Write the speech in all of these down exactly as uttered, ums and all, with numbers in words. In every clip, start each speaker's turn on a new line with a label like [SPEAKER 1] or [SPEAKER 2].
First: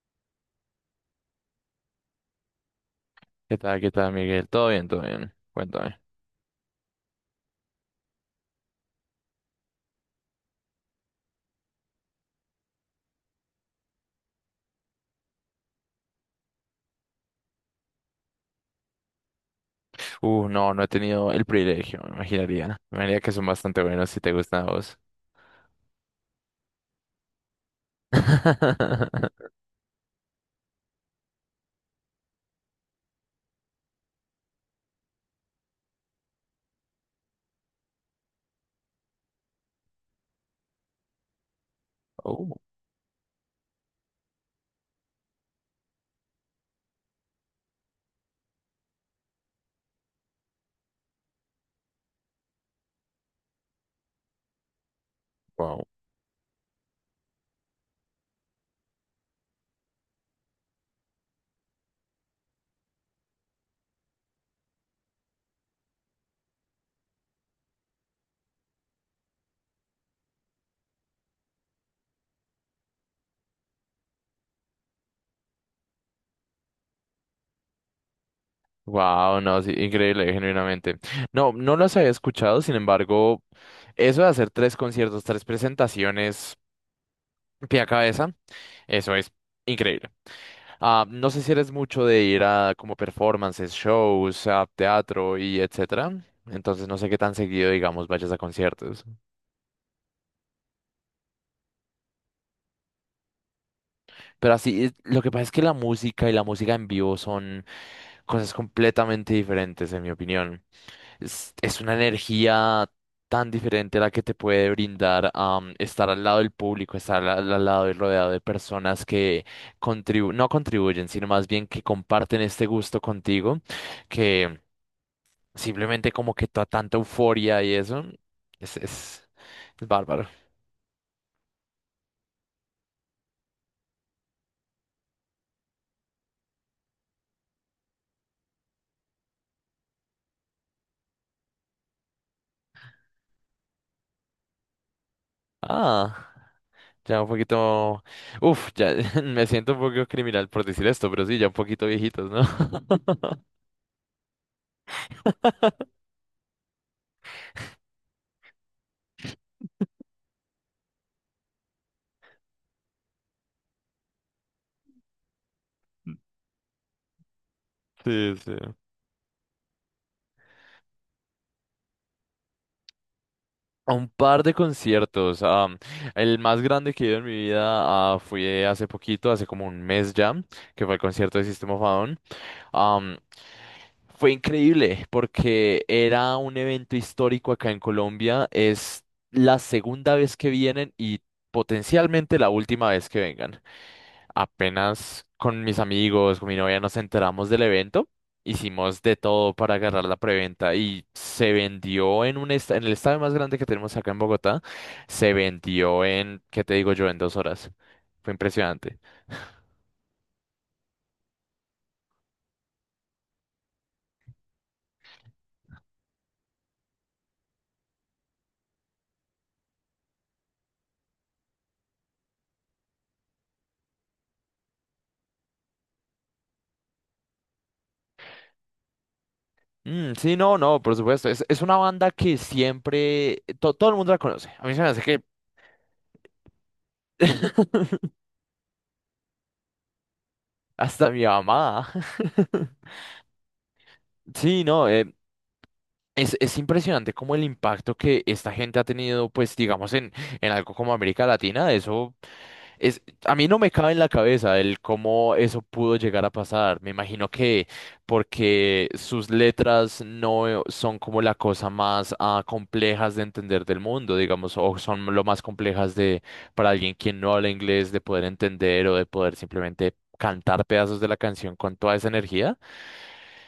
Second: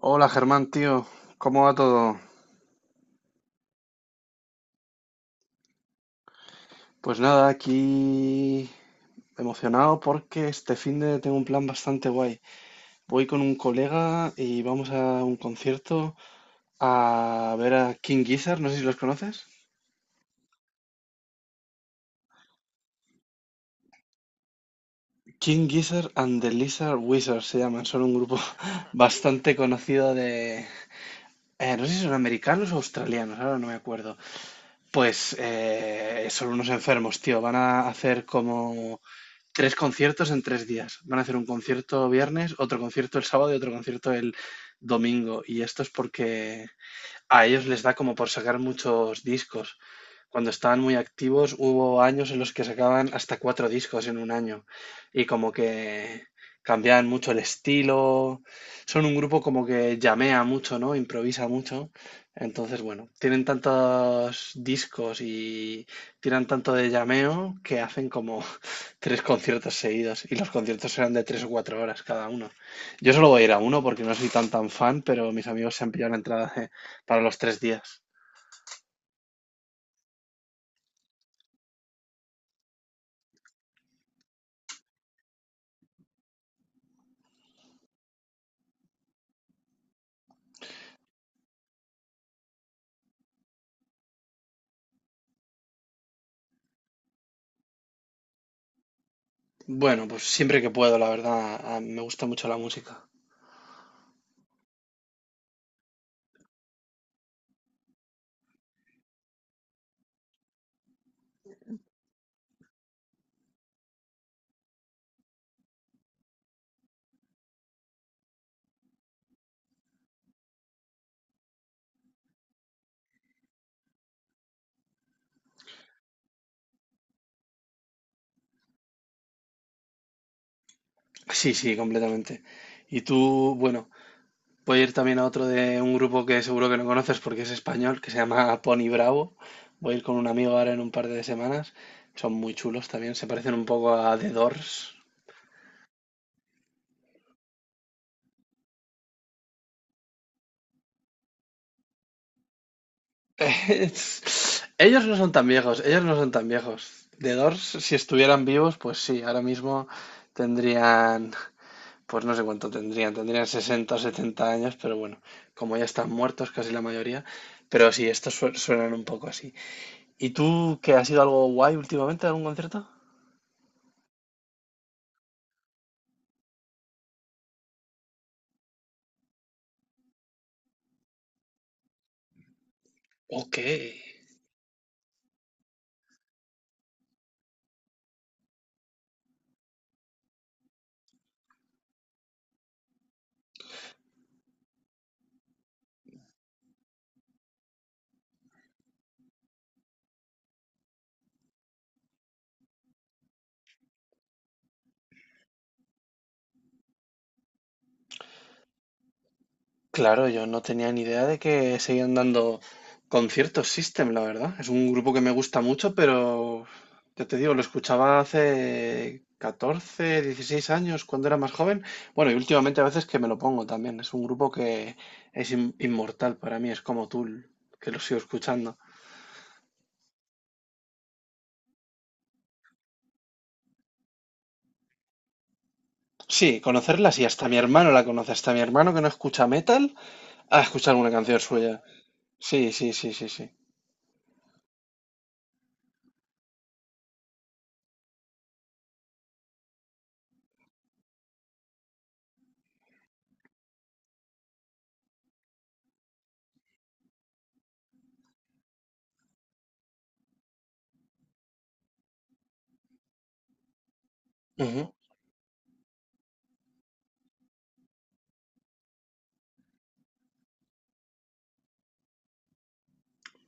[SPEAKER 1] Hola Germán, tío, ¿cómo va todo?
[SPEAKER 2] ¿Qué tal, qué tal, Miguel? Todo bien, todo bien. Cuéntame.
[SPEAKER 1] Pues nada, aquí emocionado porque este fin de tengo un plan bastante guay. Voy con un colega y vamos a un concierto a ver a King Gizzard, no sé si los conoces.
[SPEAKER 2] Uh, no, no he tenido el privilegio, me imaginaría. Me imaginaría que son bastante buenos si te gustan a vos.
[SPEAKER 1] King Gizzard and the Lizard Wizard se llaman, son un grupo bastante conocido de... eh, no sé si son americanos o australianos, ahora no me acuerdo. Pues eh, son unos enfermos, tío, van a hacer como tres conciertos en tres días. Van a hacer un concierto
[SPEAKER 2] Oh,
[SPEAKER 1] viernes, otro concierto el sábado y otro concierto el domingo. Y esto es porque a ellos les da como por sacar muchos discos. Cuando estaban muy activos, hubo años en los que sacaban hasta cuatro discos en un año y como
[SPEAKER 2] wow.
[SPEAKER 1] que cambiaban mucho el estilo. Son un grupo como que llamea mucho, ¿no? Improvisa mucho. Entonces, bueno, tienen tantos discos y tiran tanto de llameo que hacen como tres conciertos seguidos y los conciertos eran de tres o cuatro horas cada uno. Yo solo voy a ir a uno porque no soy tan tan fan, pero mis amigos se han pillado la entrada para los tres días.
[SPEAKER 2] Wow, no, sí, increíble, genuinamente. No, no los había escuchado, sin embargo, eso de hacer tres conciertos, tres presentaciones pie a cabeza, eso es increíble. Ah, no sé si eres mucho de ir a como performances, shows, a teatro y etcétera. Entonces no sé qué tan seguido, digamos, vayas a conciertos.
[SPEAKER 1] Bueno, pues siempre que puedo, la verdad, a- me gusta mucho la música.
[SPEAKER 2] Pero así, es- lo que pasa es que la música y la música en vivo son cosas completamente diferentes, en mi opinión. Es, es una energía tan diferente la que te puede brindar am, estar al lado del público, estar al, al lado y rodeado de personas que contribu no contribuyen, sino más bien que comparten este gusto contigo, que simplemente como que toda tanta euforia y eso, es, es, es bárbaro.
[SPEAKER 1] Sí, sí, completamente. Y tú, bueno, voy a ir también a otro de un grupo que seguro que no conoces porque es español, que se llama Pony Bravo. Voy a ir con un amigo ahora en un par de semanas. Son muy chulos también, se parecen un poco a The Doors.
[SPEAKER 2] Ah. Ya un poquito, uf, ya me siento un poco criminal por decir esto, pero sí, ya un poquito viejitos, ¿no?
[SPEAKER 1] Es- ellos no son tan viejos, ellos no son tan viejos. The Doors, si estuvieran vivos, pues sí, ahora mismo tendrían. Pues no sé cuánto tendrían, tendrían sesenta o setenta años, pero bueno, como ya están muertos casi la mayoría, pero sí,
[SPEAKER 2] Sí,
[SPEAKER 1] estos
[SPEAKER 2] sí.
[SPEAKER 1] sue- suenan un poco así. ¿Y tú qué ha sido algo guay últimamente, algún concierto?
[SPEAKER 2] A un par de conciertos. Am, el más grande que he ido en mi vida ah, fue hace poquito, hace como un mes ya, que fue el concierto de System of a Down. Am,
[SPEAKER 1] Ok.
[SPEAKER 2] Fue increíble porque era un evento histórico acá en Colombia. Es la segunda vez que vienen y potencialmente la última vez que vengan. Apenas con mis amigos, con mi novia nos enteramos del evento, hicimos de todo para agarrar la preventa y se vendió en un esta- en el estadio más grande que tenemos acá en Bogotá, se vendió en, ¿qué te digo yo? En dos horas. Fue impresionante.
[SPEAKER 1] Claro, yo no tenía ni idea de que seguían dando conciertos System, la verdad. Es un grupo que me gusta mucho, pero ya te digo, lo escuchaba hace catorce, dieciséis años, cuando era más joven. Bueno, y últimamente a veces que me lo pongo también. Es un grupo que es in- inmortal para mí, es como Tool, que lo sigo escuchando.
[SPEAKER 2] Mm, sí, no, no, por supuesto. Es, es una banda que siempre to- todo el mundo la conoce. A mí se me hace que
[SPEAKER 1] Sí, conocerlas y hasta mi hermano la conoce, hasta mi hermano que no escucha metal, ha escuchado alguna
[SPEAKER 2] hasta mi
[SPEAKER 1] canción suya.
[SPEAKER 2] mamá.
[SPEAKER 1] Sí, sí, sí, sí, sí.
[SPEAKER 2] Sí, no, eh, Es, es impresionante como el impacto que esta gente ha tenido, pues digamos, en, en algo como América Latina. Eso es, a mí no me cabe en la cabeza el cómo eso pudo llegar a pasar. Me imagino que porque sus letras no son como la cosa más ah, complejas de entender del mundo, digamos, o
[SPEAKER 1] Ujú.
[SPEAKER 2] son lo más complejas de para alguien quien no habla inglés de poder entender o de poder simplemente cantar pedazos de la canción con toda esa energía.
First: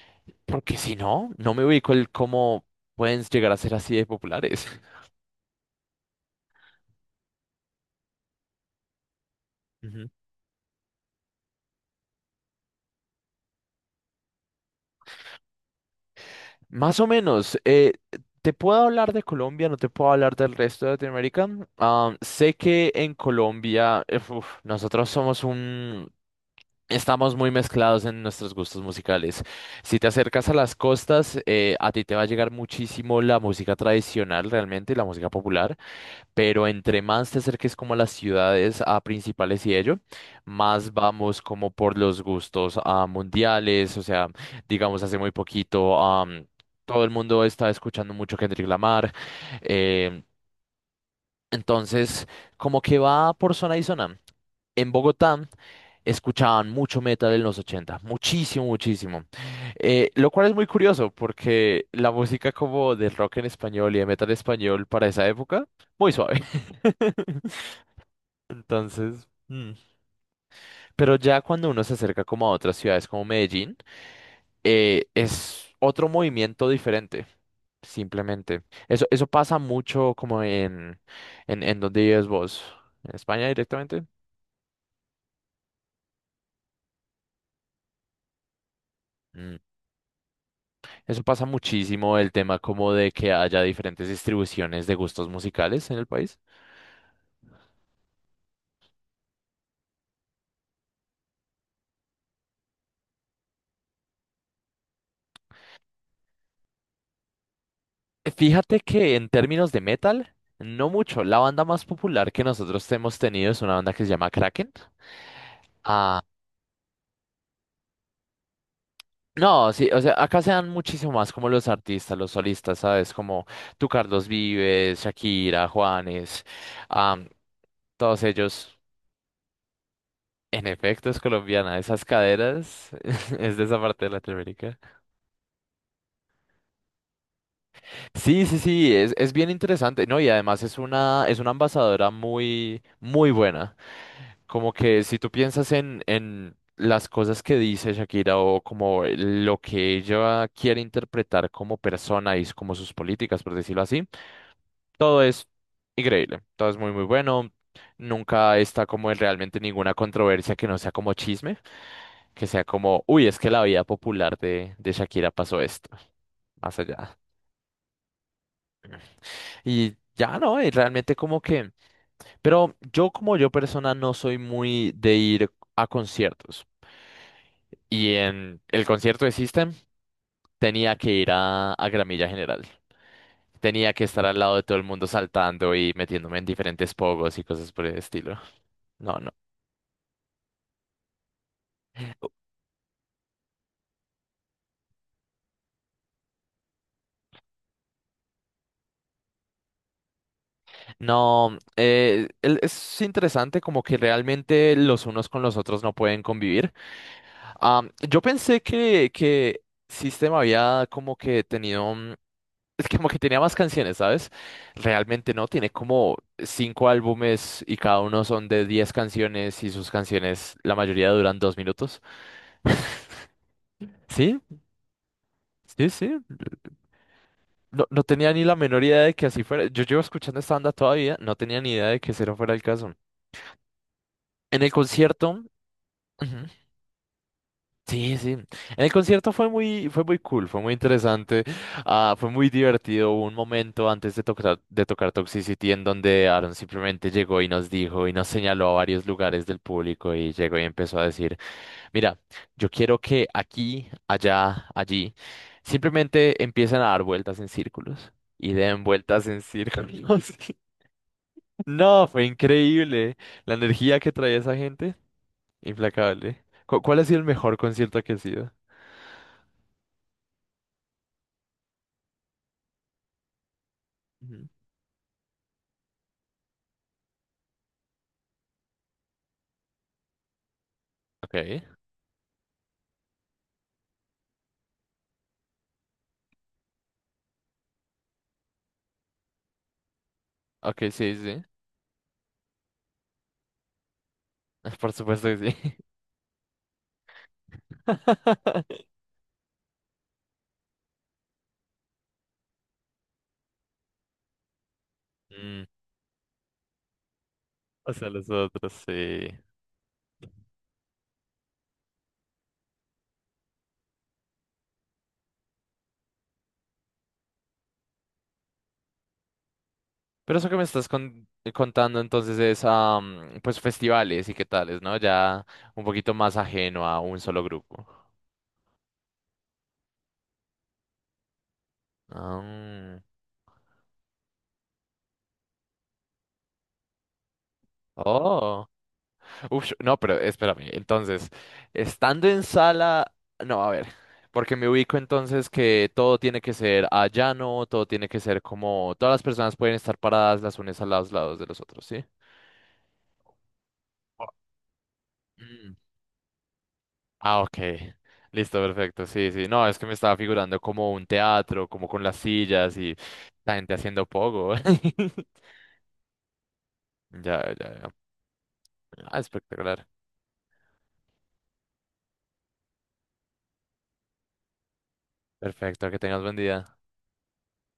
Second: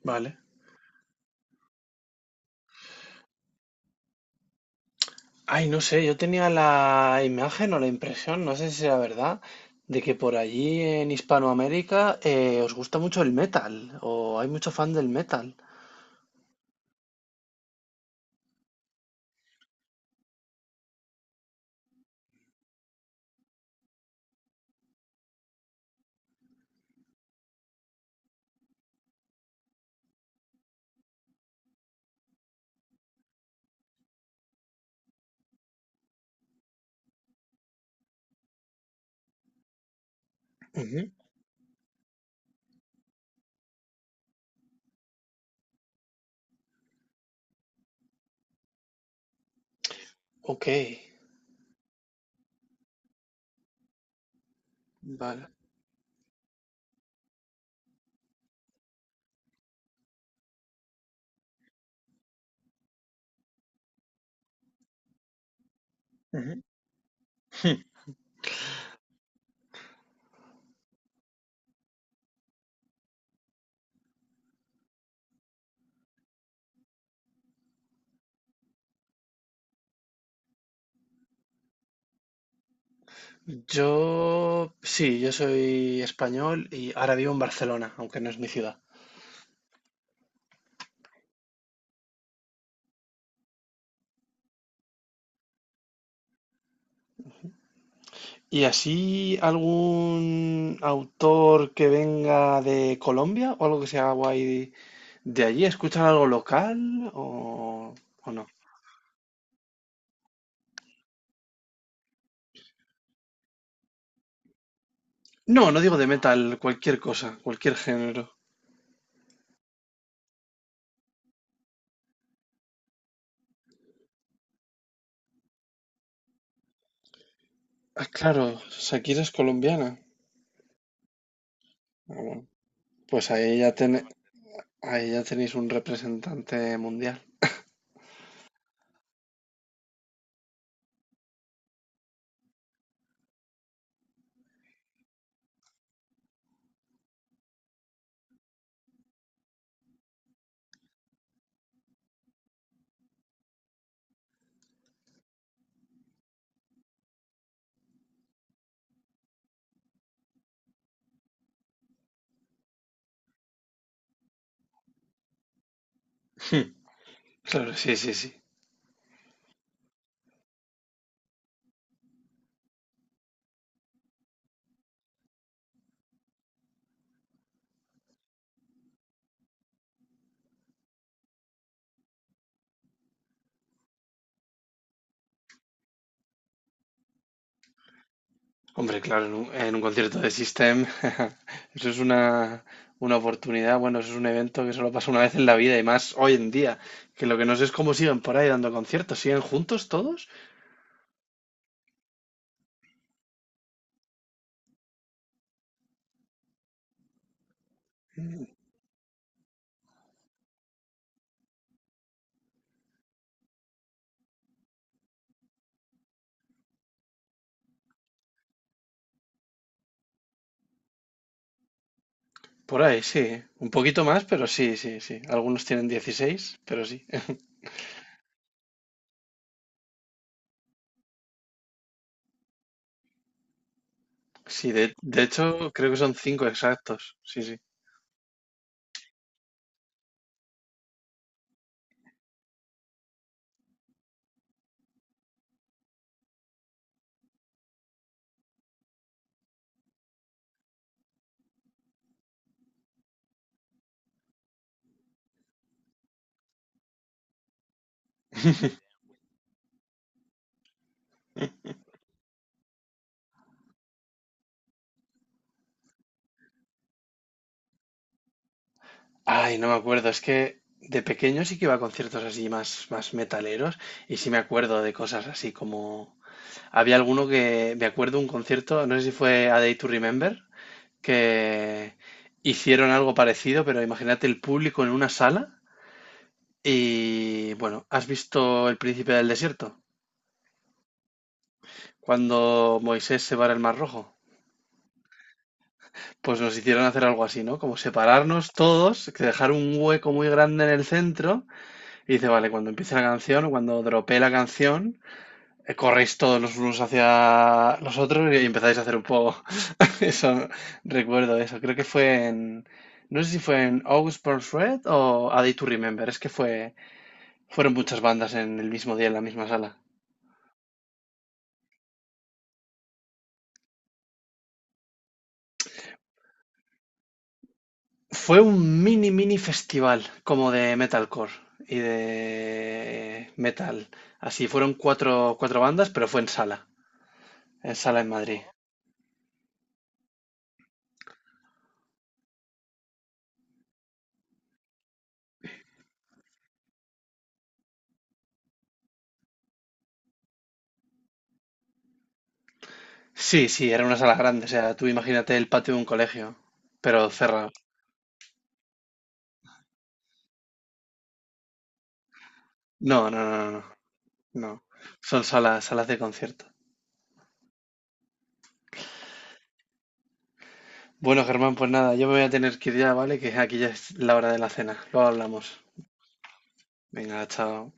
[SPEAKER 1] Vale.
[SPEAKER 2] Porque si no, no me ubico el cómo pueden llegar a ser así de populares.
[SPEAKER 1] Ay, no sé, yo tenía la imagen o la impresión, no sé si será verdad, de
[SPEAKER 2] Ujú.
[SPEAKER 1] que por allí en Hispanoamérica eh, os gusta mucho el metal, o hay mucho fan del metal.
[SPEAKER 2] Más o menos, eh, te puedo hablar de Colombia, no te puedo hablar del resto de Latinoamérica. Ah, sé que en Colombia, eh, uf, nosotros somos un... Estamos muy mezclados en nuestros gustos musicales. Si te acercas a las costas, eh, a ti te va a llegar muchísimo la música tradicional, realmente, la música popular. Pero entre más te acerques como a las ciudades a principales y ello, más
[SPEAKER 1] Ujú.
[SPEAKER 2] vamos como por los gustos a mundiales, o sea, digamos hace muy poquito, am, todo el mundo está escuchando mucho Kendrick Lamar, eh,
[SPEAKER 1] Ok,
[SPEAKER 2] entonces, como que va por zona y zona. En Bogotá
[SPEAKER 1] vale.
[SPEAKER 2] escuchaban mucho metal en los ochenta, muchísimo, muchísimo. Eh, lo cual es muy curioso porque la música como de rock en español y de metal español para esa época, muy suave.
[SPEAKER 1] Ujú.
[SPEAKER 2] Entonces, mm, pero ya cuando uno se acerca como a otras ciudades como Medellín, eh, es otro movimiento diferente. Simplemente. Eso, eso pasa mucho como en, en, en donde vives vos, en España directamente.
[SPEAKER 1] Yo, sí, yo soy español y ahora vivo en Barcelona, aunque no es mi ciudad.
[SPEAKER 2] Mm. Eso pasa muchísimo el tema como de que haya diferentes distribuciones de gustos musicales en el país.
[SPEAKER 1] ¿Y así algún autor que venga de Colombia o algo que sea guay de allí? ¿Escuchan algo local o, o no?
[SPEAKER 2] Fíjate que en términos de metal, no mucho. La banda más popular que nosotros hemos tenido es una banda que se llama Kraken.
[SPEAKER 1] No, no digo de metal, cualquier cosa, cualquier género.
[SPEAKER 2] No, sí, o sea, acá se dan muchísimo más como los artistas, los solistas, ¿sabes? Como tú, Carlos Vives, Shakira, Juanes, am,
[SPEAKER 1] Ah,
[SPEAKER 2] todos
[SPEAKER 1] claro,
[SPEAKER 2] ellos.
[SPEAKER 1] Shakira es colombiana.
[SPEAKER 2] En efecto, es colombiana, esas
[SPEAKER 1] Ah, bueno,
[SPEAKER 2] caderas
[SPEAKER 1] pues
[SPEAKER 2] es
[SPEAKER 1] ahí
[SPEAKER 2] de
[SPEAKER 1] ya,
[SPEAKER 2] esa parte
[SPEAKER 1] ten-
[SPEAKER 2] de Latinoamérica.
[SPEAKER 1] ahí ya tenéis un representante mundial.
[SPEAKER 2] Sí, sí, sí, es, es bien interesante, ¿no? Y además es una, es una embajadora muy, muy buena. Como que si tú piensas en, en las cosas que dice Shakira o como lo que ella quiere interpretar como persona y como sus políticas, por decirlo así, todo es increíble, todo es muy muy bueno. Nunca está como en realmente ninguna controversia que no sea como chisme, que sea como, uy, es que la vida popular de, de Shakira pasó esto,
[SPEAKER 1] Hmm.
[SPEAKER 2] más allá.
[SPEAKER 1] Claro, sí, sí, sí.
[SPEAKER 2] Y ya no, y realmente como que, pero yo como yo persona no soy muy de ir a conciertos. Y en el concierto de System tenía que ir a, a Gramilla General. Tenía que estar al lado de todo el mundo saltando y metiéndome en diferentes pogos y cosas por el estilo.
[SPEAKER 1] Hombre,
[SPEAKER 2] No,
[SPEAKER 1] claro,
[SPEAKER 2] no.
[SPEAKER 1] en un, en un concierto de System, eso es una, una oportunidad, bueno, eso es un evento que solo pasa una vez en la vida y más hoy en día, que lo que no sé es cómo siguen por ahí dando conciertos, ¿siguen juntos todos?
[SPEAKER 2] No, eh, el- es interesante como que realmente los unos con los otros no pueden convivir. Am, yo
[SPEAKER 1] Mm.
[SPEAKER 2] pensé que, que System había como que tenido, mm, es que como que tenía más canciones, ¿sabes? Realmente no, tiene como cinco álbumes y cada uno son de diez canciones y sus canciones, la mayoría duran dos minutos.
[SPEAKER 1] Por ahí, sí, un poquito más,
[SPEAKER 2] Sí,
[SPEAKER 1] pero sí, sí, sí. Algunos tienen
[SPEAKER 2] sí, sí.
[SPEAKER 1] dieciséis, pero sí.
[SPEAKER 2] No, no tenía ni la menor idea de que así fuera. Yo llevo escuchando esta banda todavía, no tenía ni idea de que ese no fuera el caso. En
[SPEAKER 1] Sí,
[SPEAKER 2] el
[SPEAKER 1] de, de
[SPEAKER 2] concierto...
[SPEAKER 1] hecho creo que son
[SPEAKER 2] Ujú.
[SPEAKER 1] cinco exactos. Sí, sí.
[SPEAKER 2] Sí, sí. El concierto fue muy, fue muy cool, fue muy interesante, ah, fue muy divertido. Hubo un momento antes de tocar, de tocar Toxicity en donde Aaron simplemente llegó y nos dijo y nos señaló a varios lugares del público y llegó y empezó a decir, mira, yo quiero que aquí, allá, allí, simplemente empiecen a dar vueltas en círculos y den vueltas en círculos. No, fue increíble. La energía que traía esa gente, implacable. ¿Cu- ¿Cuál ha sido el mejor concierto que ha sido?
[SPEAKER 1] Ay, no me acuerdo. Es que de pequeño sí que iba a conciertos así más, más metaleros y sí me acuerdo de cosas así como... Había alguno que... Me acuerdo un concierto, no sé si fue A Day to Remember,
[SPEAKER 2] Ok,
[SPEAKER 1] que hicieron algo parecido, pero imagínate el público en una sala y... Bueno, ¿has visto El Príncipe del Desierto?
[SPEAKER 2] ok, sí, sí.
[SPEAKER 1] Cuando Moisés se va al Mar Rojo.
[SPEAKER 2] Por supuesto que sí.
[SPEAKER 1] Pues nos hicieron hacer algo así, ¿no? Como separarnos todos, que dejar un hueco muy grande en el centro y dice, vale, cuando empiece la canción o cuando dropee la canción,
[SPEAKER 2] Mm,
[SPEAKER 1] eh, corréis todos los unos hacia
[SPEAKER 2] o
[SPEAKER 1] los
[SPEAKER 2] sea, los
[SPEAKER 1] otros y
[SPEAKER 2] otros,
[SPEAKER 1] empezáis a hacer un
[SPEAKER 2] sí.
[SPEAKER 1] poco. Eso, recuerdo eso. Creo que fue en, no sé si fue en August Burns Red o A Day to Remember. Es que fue, fueron muchas bandas en el mismo día, en la misma sala.
[SPEAKER 2] Pero eso que me estás con- eh, contando entonces es, am, pues, festivales y qué tales, ¿no? Ya un poquito más ajeno a un solo grupo.
[SPEAKER 1] Fue un mini mini festival como de metalcore y
[SPEAKER 2] Ah, mm.
[SPEAKER 1] de metal. Así fueron cuatro, cuatro bandas, pero fue en sala, en sala en Madrid.
[SPEAKER 2] Oh. Uf, no, pero espérame. Entonces, estando en sala, no, a ver, porque me ubico entonces que todo tiene que ser a llano, todo tiene que ser como, todas las personas pueden estar paradas las unas a los lados de los otros, ¿sí?
[SPEAKER 1] Sí, sí, era una sala
[SPEAKER 2] Oh.
[SPEAKER 1] grande, o sea, tú imagínate el patio
[SPEAKER 2] Mm.
[SPEAKER 1] de un colegio, pero
[SPEAKER 2] Ah,
[SPEAKER 1] cerrado.
[SPEAKER 2] ok. Listo, perfecto. Sí, sí. No, es que me estaba figurando como un teatro, como con las sillas
[SPEAKER 1] No,
[SPEAKER 2] y
[SPEAKER 1] no, no, no,
[SPEAKER 2] la
[SPEAKER 1] no,
[SPEAKER 2] gente haciendo pogo.
[SPEAKER 1] no. Son salas, salas de concierto.
[SPEAKER 2] Ya, ya, ya. Ah, espectacular.
[SPEAKER 1] Bueno, Germán, pues nada, yo me voy a tener que ir ya, ¿vale? Que aquí ya es la hora de la cena. Luego hablamos.
[SPEAKER 2] Perfecto, que tengas buen día.
[SPEAKER 1] Venga, chao.